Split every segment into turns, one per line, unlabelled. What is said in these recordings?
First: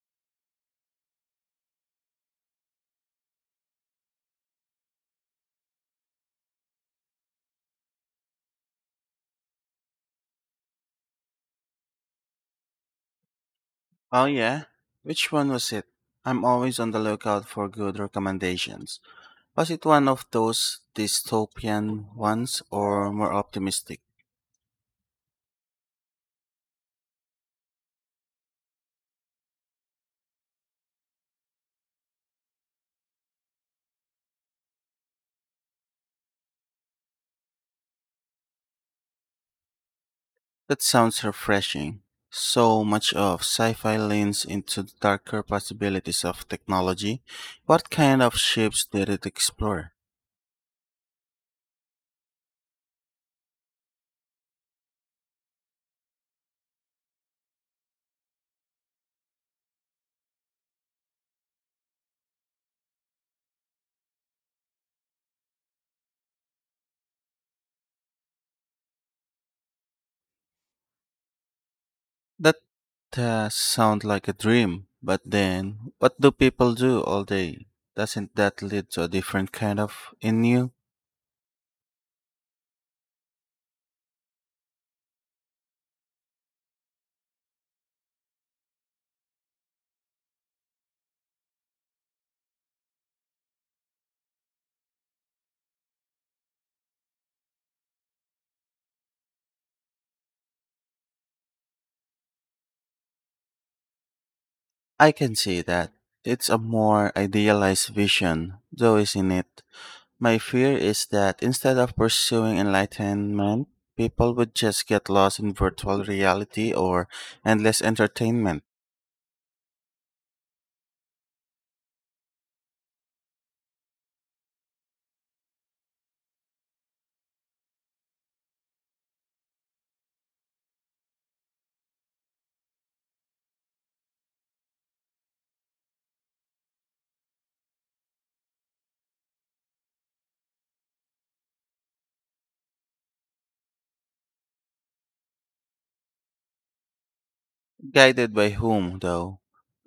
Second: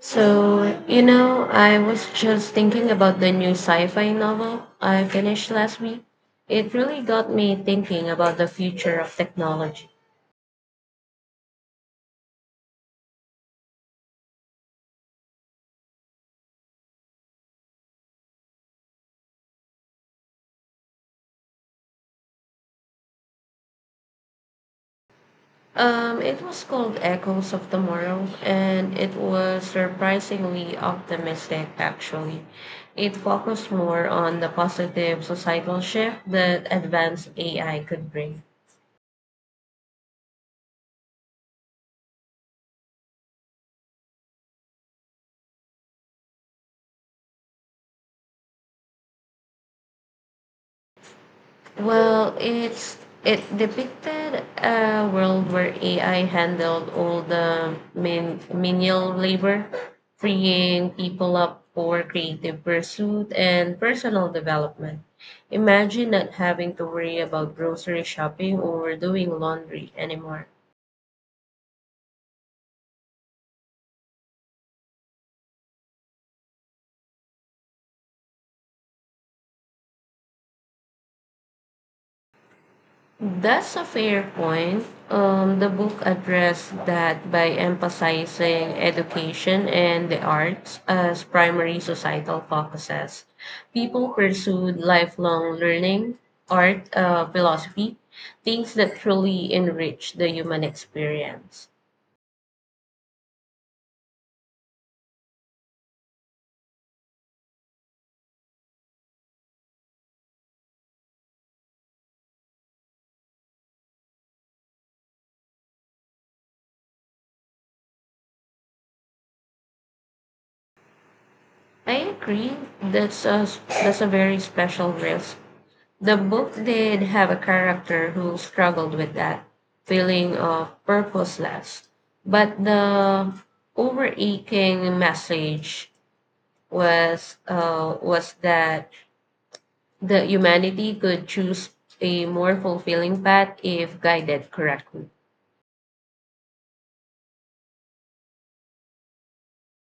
So, you know, I was just thinking about the new sci fi novel I finished last week. It really got me thinking about the future of technology.
Oh, yeah? Which one was it? I'm always on the lookout for good recommendations. Was it one of those dystopian ones or more optimistic?
It was called Echoes of Tomorrow, and it was surprisingly optimistic, actually. It focused more on the positive societal shift that advanced AI could bring.
That sounds refreshing. So much of sci fi leans into the darker possibilities of technology. What kind of shapes did it explore?
Well, it depicted a world where AI handled all the menial labor, freeing people up for creative pursuit and personal development. Imagine not having to worry about grocery shopping or doing laundry anymore.
That Sounds like a dream, but then what do people do all day? Doesn't that lead to a different kind of in you?
That's a fair point. The book addressed that by emphasizing education and the arts as primary societal focuses. People pursued lifelong learning, art, philosophy, things that truly enrich the human experience.
I can see that. It's a more idealized vision, though, isn't it? My fear is that instead of pursuing enlightenment, people would just get lost in virtual reality or endless entertainment.
I agree. That's a very special risk. The book did have a character who struggled with that feeling of purposeless, but the overarching message was that the humanity could choose a more fulfilling path if guided correctly.
Guided by whom, though?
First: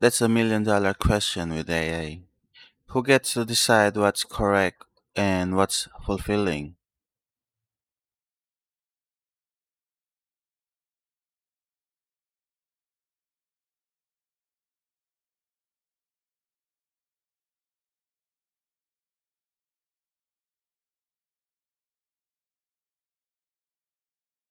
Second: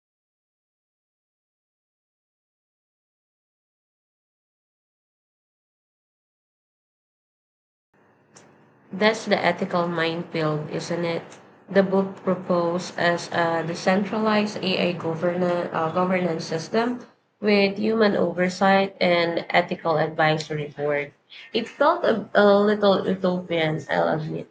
That's a million dollar question with AI. Who gets to decide what's correct and what's fulfilling?
That's the ethical minefield, isn't it? The book proposed as a decentralized governance system with human oversight and ethical advisory board. It felt a little utopian, I'll admit.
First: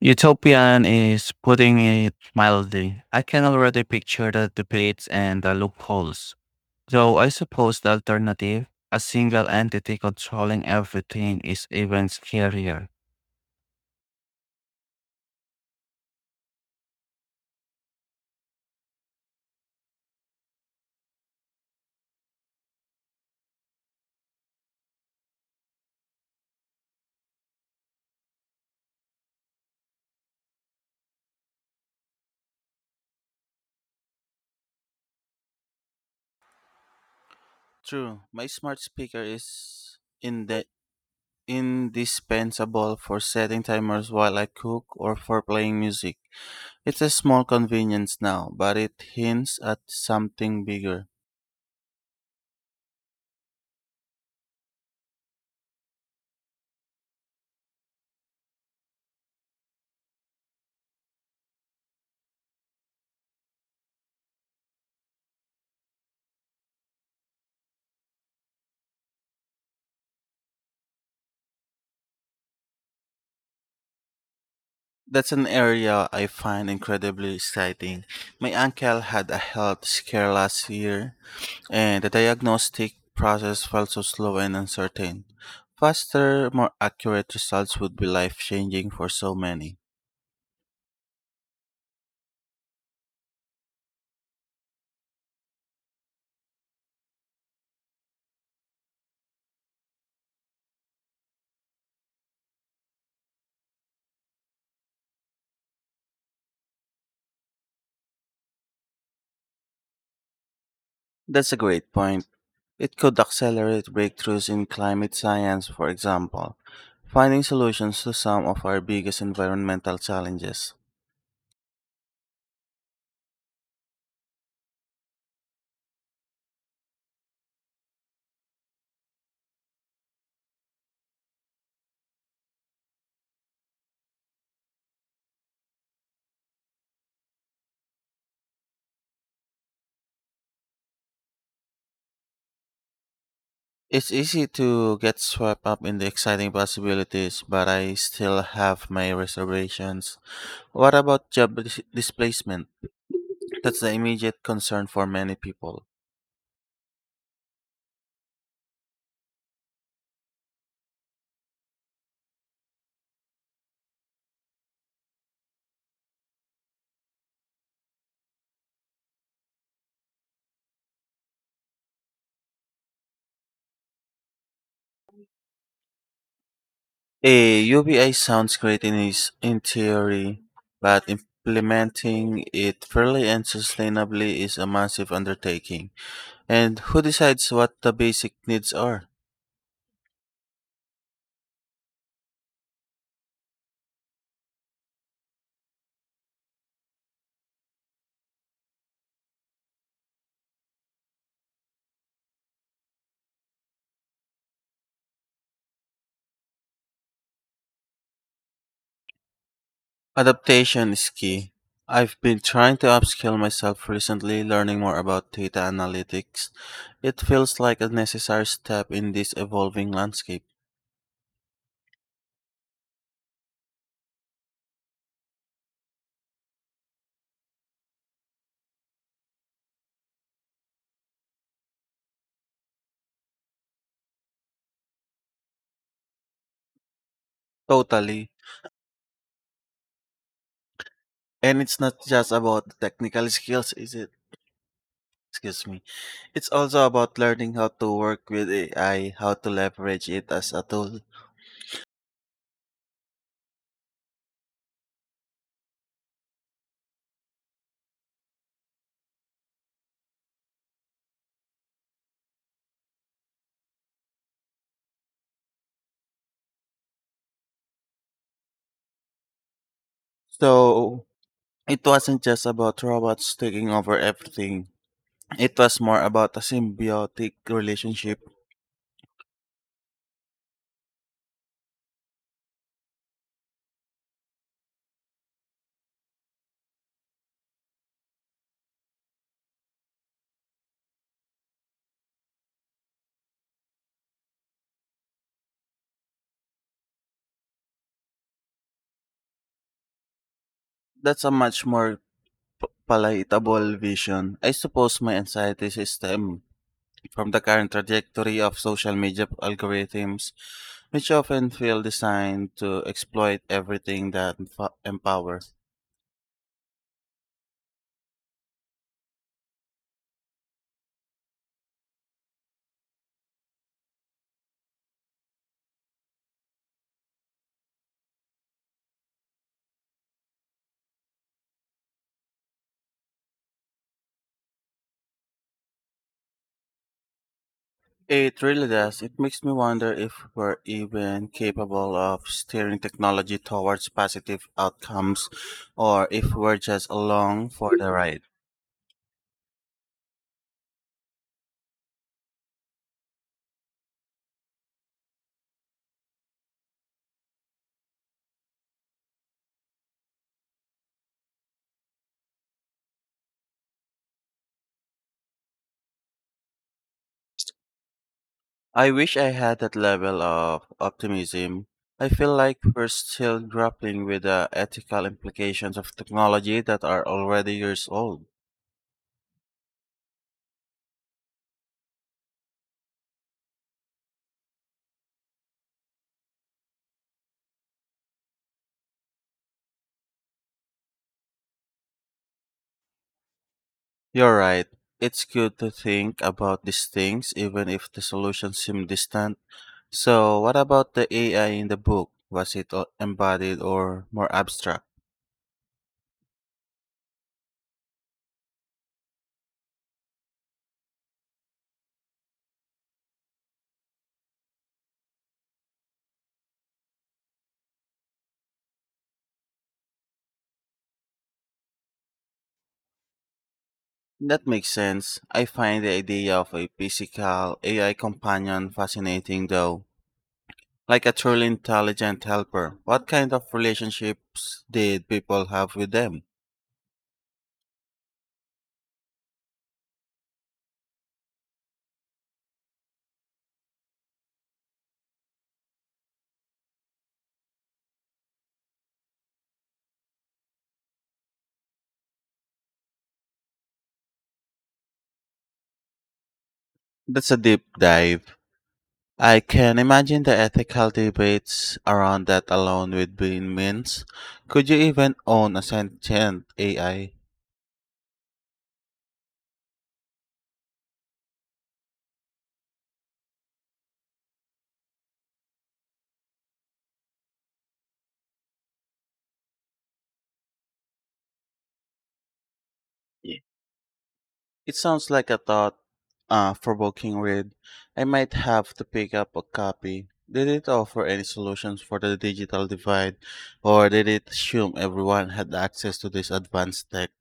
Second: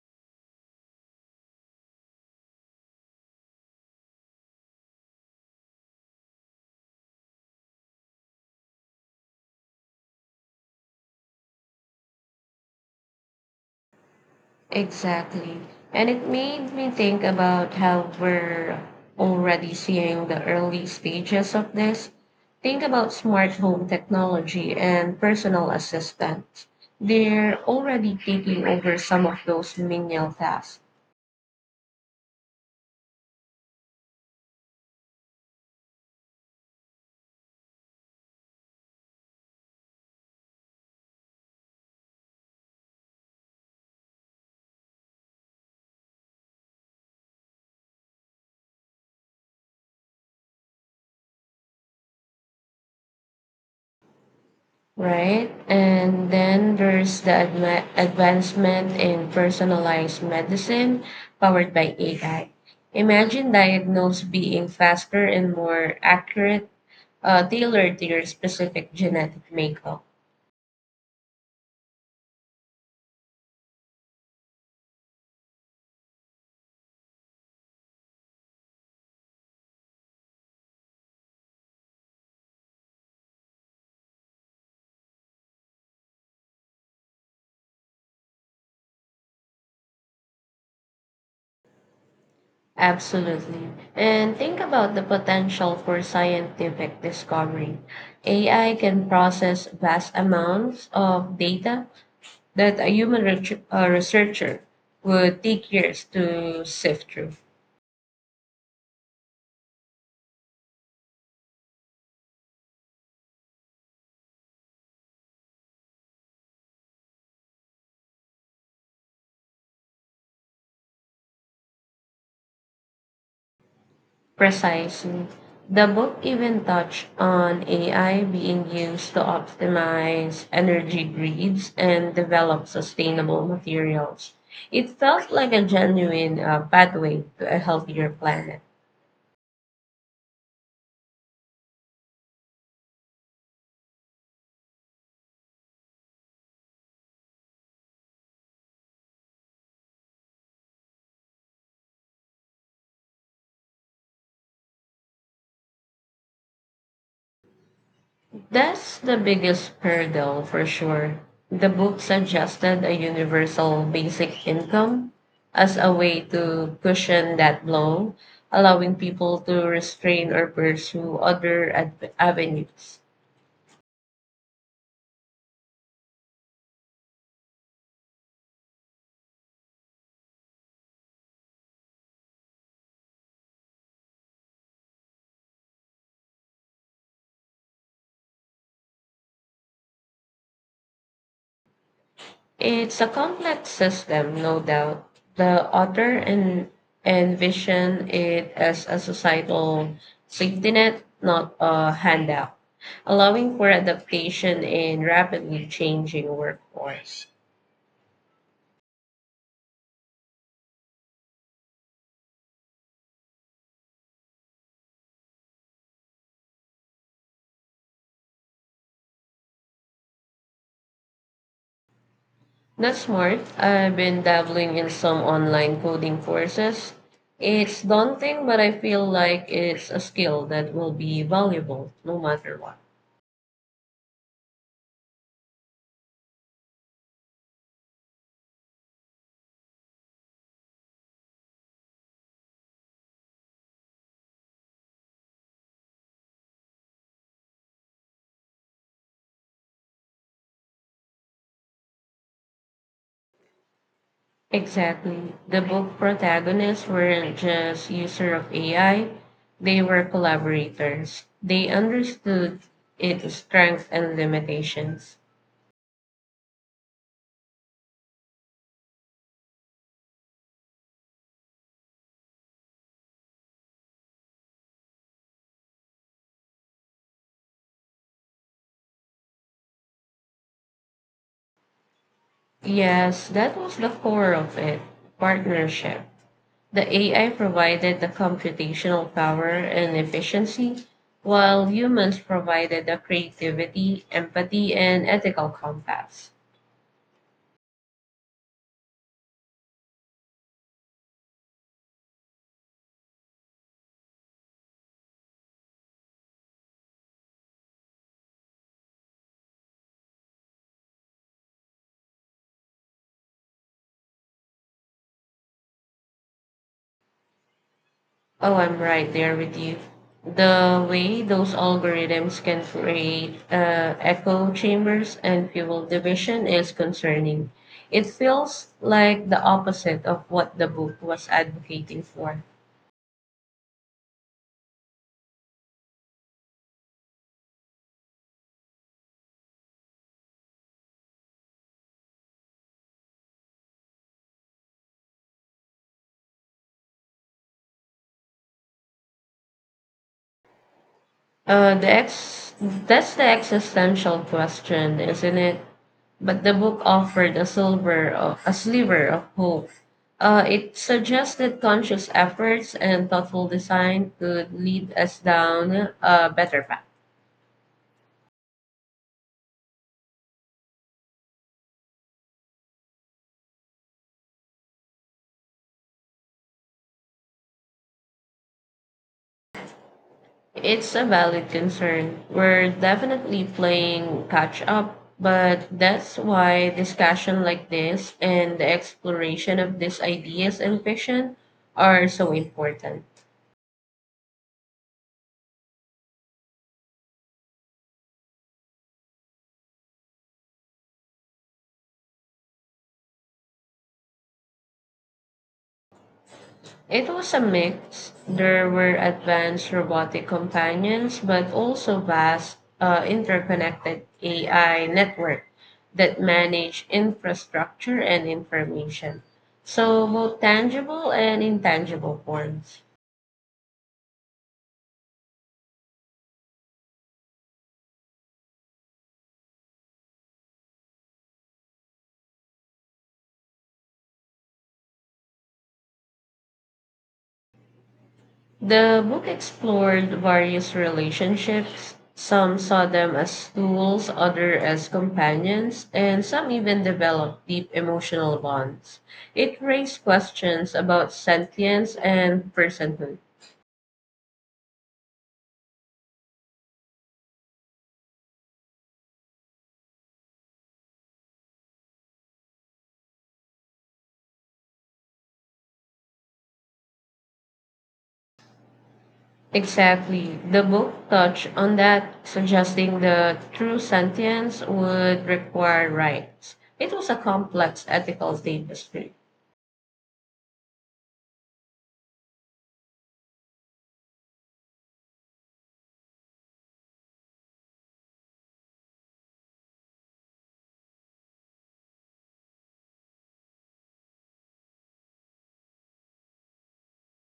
Utopian is putting it mildly. I can already picture the debates and the loopholes. So I suppose the alternative, a single entity controlling everything, is even scarier.
Exactly. And it made me think about how we're already seeing the early stages of this. Think about smart home technology and personal assistants. They're already taking over some of those menial tasks,
True, my smart speaker is in the indispensable for setting timers while I cook or for playing music. It's a small convenience now, but it hints at something bigger.
right? And then there's the advancement in personalized medicine powered by AI. Imagine diagnose being faster and more accurate, tailored to your specific genetic makeup.
That's an area I find incredibly exciting. My uncle had a health scare last year and the diagnostic process felt so slow and uncertain. Faster, more accurate results would be life changing for so many.
Absolutely. And think about the potential for scientific discovery. AI can process vast amounts of data that a researcher would take years to sift through.
That's a great point. It could accelerate breakthroughs in climate science, for example, finding solutions to some of our biggest environmental challenges.
Precisely. The book even touched on AI being used to optimize energy grids and develop sustainable materials. It felt like a genuine pathway to a healthier planet.
It's easy to get swept up in the exciting possibilities, but I still have my reservations. What about displacement? That's the immediate concern for many people.
That's the biggest hurdle for sure. The book suggested a universal basic income as a way to cushion that blow, allowing people to restrain or pursue other avenues.
A UBI sounds great in theory, but implementing it fairly and sustainably is a massive undertaking. And who decides what the basic needs are?
It's a complex system, no doubt. The author envisioned it as a societal safety net, not a handout, allowing for adaptation in rapidly changing workforce.
Adaptation is key. I've been trying to upskill myself recently, learning more about data analytics. It feels like a necessary step in this evolving landscape.
That's smart. I've been dabbling in some online coding courses. It's daunting, but I feel like it's a skill that will be valuable no matter what.
Totally. And it's not just about the technical skills, is it? Excuse me. It's also about learning how to work with AI, how to leverage it as a tool.
Exactly. The book protagonists weren't just user of AI, they were collaborators. They understood its strengths and limitations.
So it wasn't just about robots taking over everything. It was more about a symbiotic relationship.
Yes, that was the core of it, partnership. The AI provided the computational power and efficiency, while humans provided the creativity, empathy, and ethical compass.
That's a much more palatable vision. I suppose my anxiety system from the current trajectory of social media algorithms, which often feel designed to exploit everything that empowers.
Oh, I'm right there with you. The way those algorithms can create echo chambers and fuel division is concerning. It feels like the opposite of what the book was advocating for.
It really does. It makes me wonder if we're even capable of steering technology towards positive outcomes or if we're just along for the ride.
That's the existential question, isn't it? But the book offered a sliver of hope. It suggests that conscious efforts and thoughtful design could lead us down a better path.
I wish I had that level of optimism. I feel like we're still grappling with the ethical implications of technology that are already years old.
It's a valid concern. We're definitely playing catch up, but that's why discussion like this and the exploration of these ideas in fiction are so important.
You're right. It's good to think about these things even if the solutions seem distant. So, what about the AI in the book? Was it embodied or more abstract?
It was a mix. There were advanced robotic companions, but also vast, interconnected AI network that manage infrastructure and information. So both tangible and intangible forms.
That makes sense. I find the idea of a physical AI companion fascinating though. Like a truly intelligent helper. What kind of relationships did people have with them?
The book explored various relationships. Some saw them as tools, others as companions, and some even developed deep emotional bonds. It raised questions about sentience and personhood.
That's a deep dive. I can imagine the ethical debates around that alone would be immense. Could you even own a sentient AI?
Exactly. The book touched on that, suggesting that true sentience would require rights. It was a complex ethical tapestry.
Y- It sounds like a thought provoking read. I might have to pick up a copy. Did it offer any solutions for the digital divide, or did it assume everyone had access to this advanced tech?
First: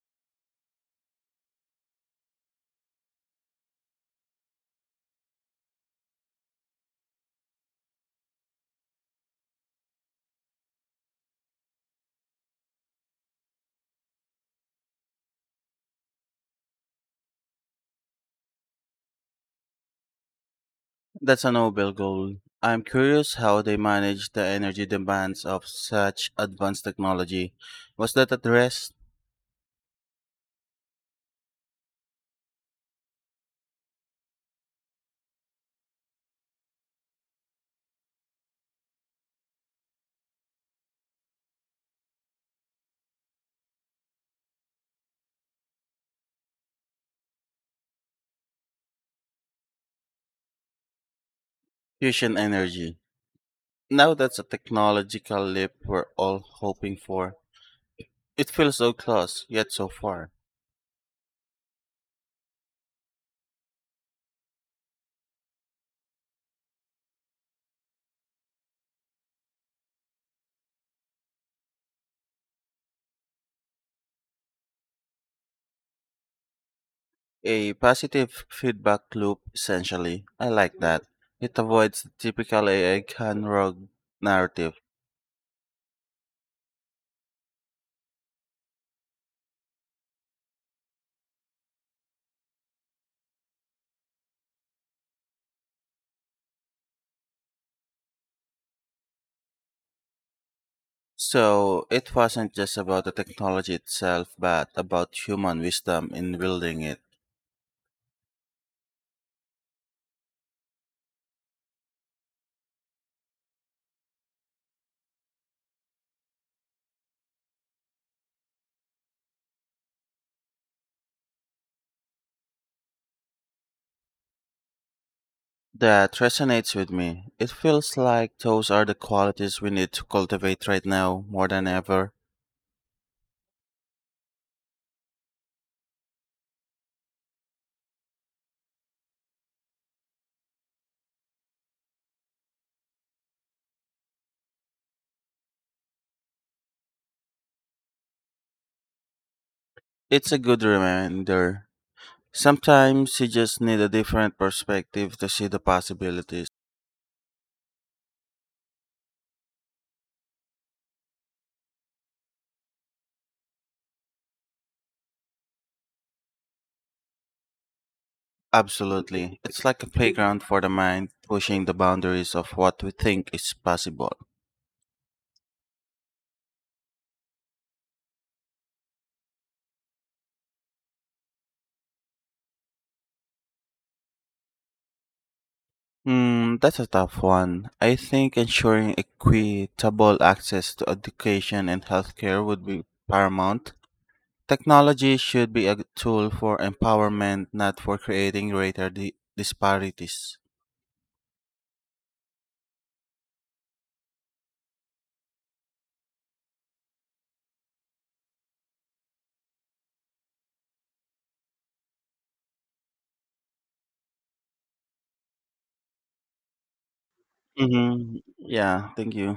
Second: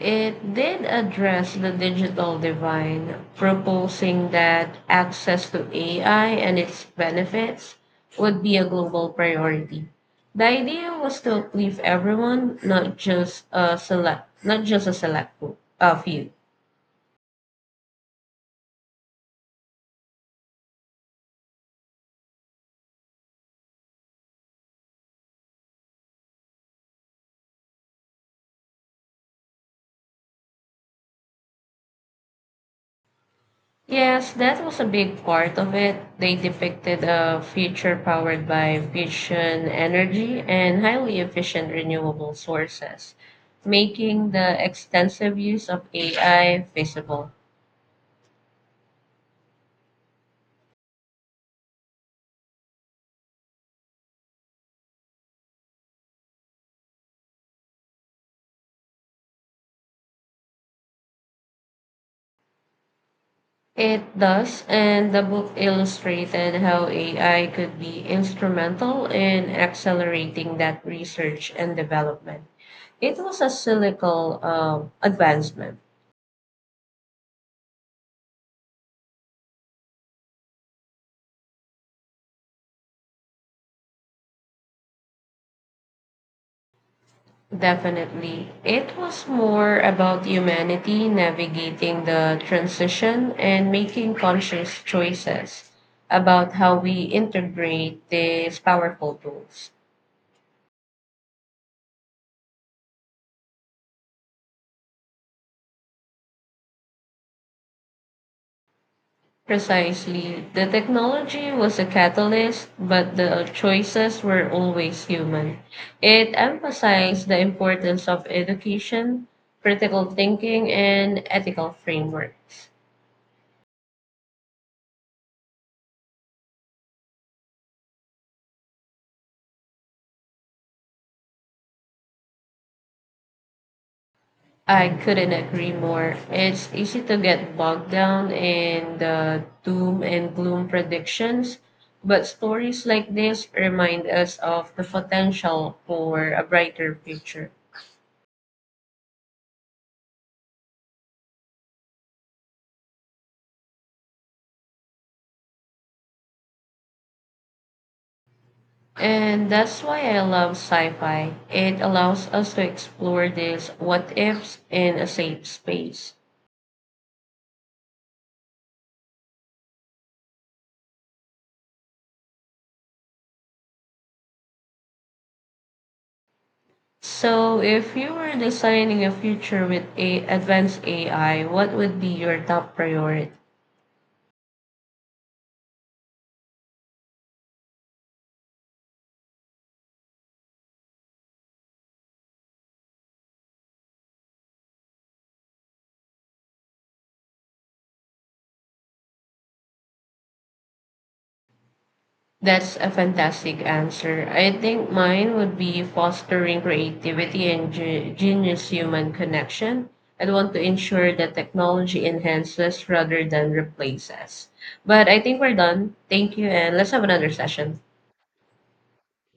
It did address the digital divide, proposing that access to AI and its benefits would be a global priority. The idea was to uplift everyone, not just a select group, a few.
That's a noble goal. I'm curious how they manage the energy demands of such advanced technology. Was that addressed?
Yes, that was a big part of it. They depicted a future powered by fusion energy and highly efficient renewable sources, making the extensive use of AI feasible.
Fusion energy. Now that's a technological leap we're all hoping for. It feels so close, yet so far.
It does, and the book illustrated how AI could be instrumental in accelerating that research and development. It was a cyclical, advancement.
A positive feedback loop, essentially. I like that. It avoids the typical AI can rogue narrative.
Definitely. It was more about humanity navigating the transition and making conscious choices about how we integrate these powerful tools.
So it wasn't just about the technology itself, but about human wisdom in building it.
Precisely. The technology was a catalyst, but the choices were always human. It emphasized the importance of education, critical thinking, and ethical frameworks.
That resonates with me. It feels like those are the qualities we need to cultivate right now more than ever.
I couldn't agree more. It's easy to get bogged down in the doom and gloom predictions, but stories like this remind us of the potential for a brighter future.
It's a good reminder. Sometimes you just need a different perspective to see the possibilities.
And that's why I love sci fi. It allows us to explore these what ifs in a safe space.
Absolutely. It's like a playground for the mind, pushing the boundaries of what we think is possible.
So, if you were designing a future with advanced AI, what would be your top priority?
Hmm, that's a tough one. I think ensuring equitable access to education and healthcare would be paramount. Technology should be a tool for empowerment, not for creating greater disparities.
That's a fantastic answer. I think mine would be fostering creativity and genius human connection. I want to ensure that technology enhances rather than replaces. But I think we're done. Thank you, and let's have another session.
Hmm. Yeah, thank you.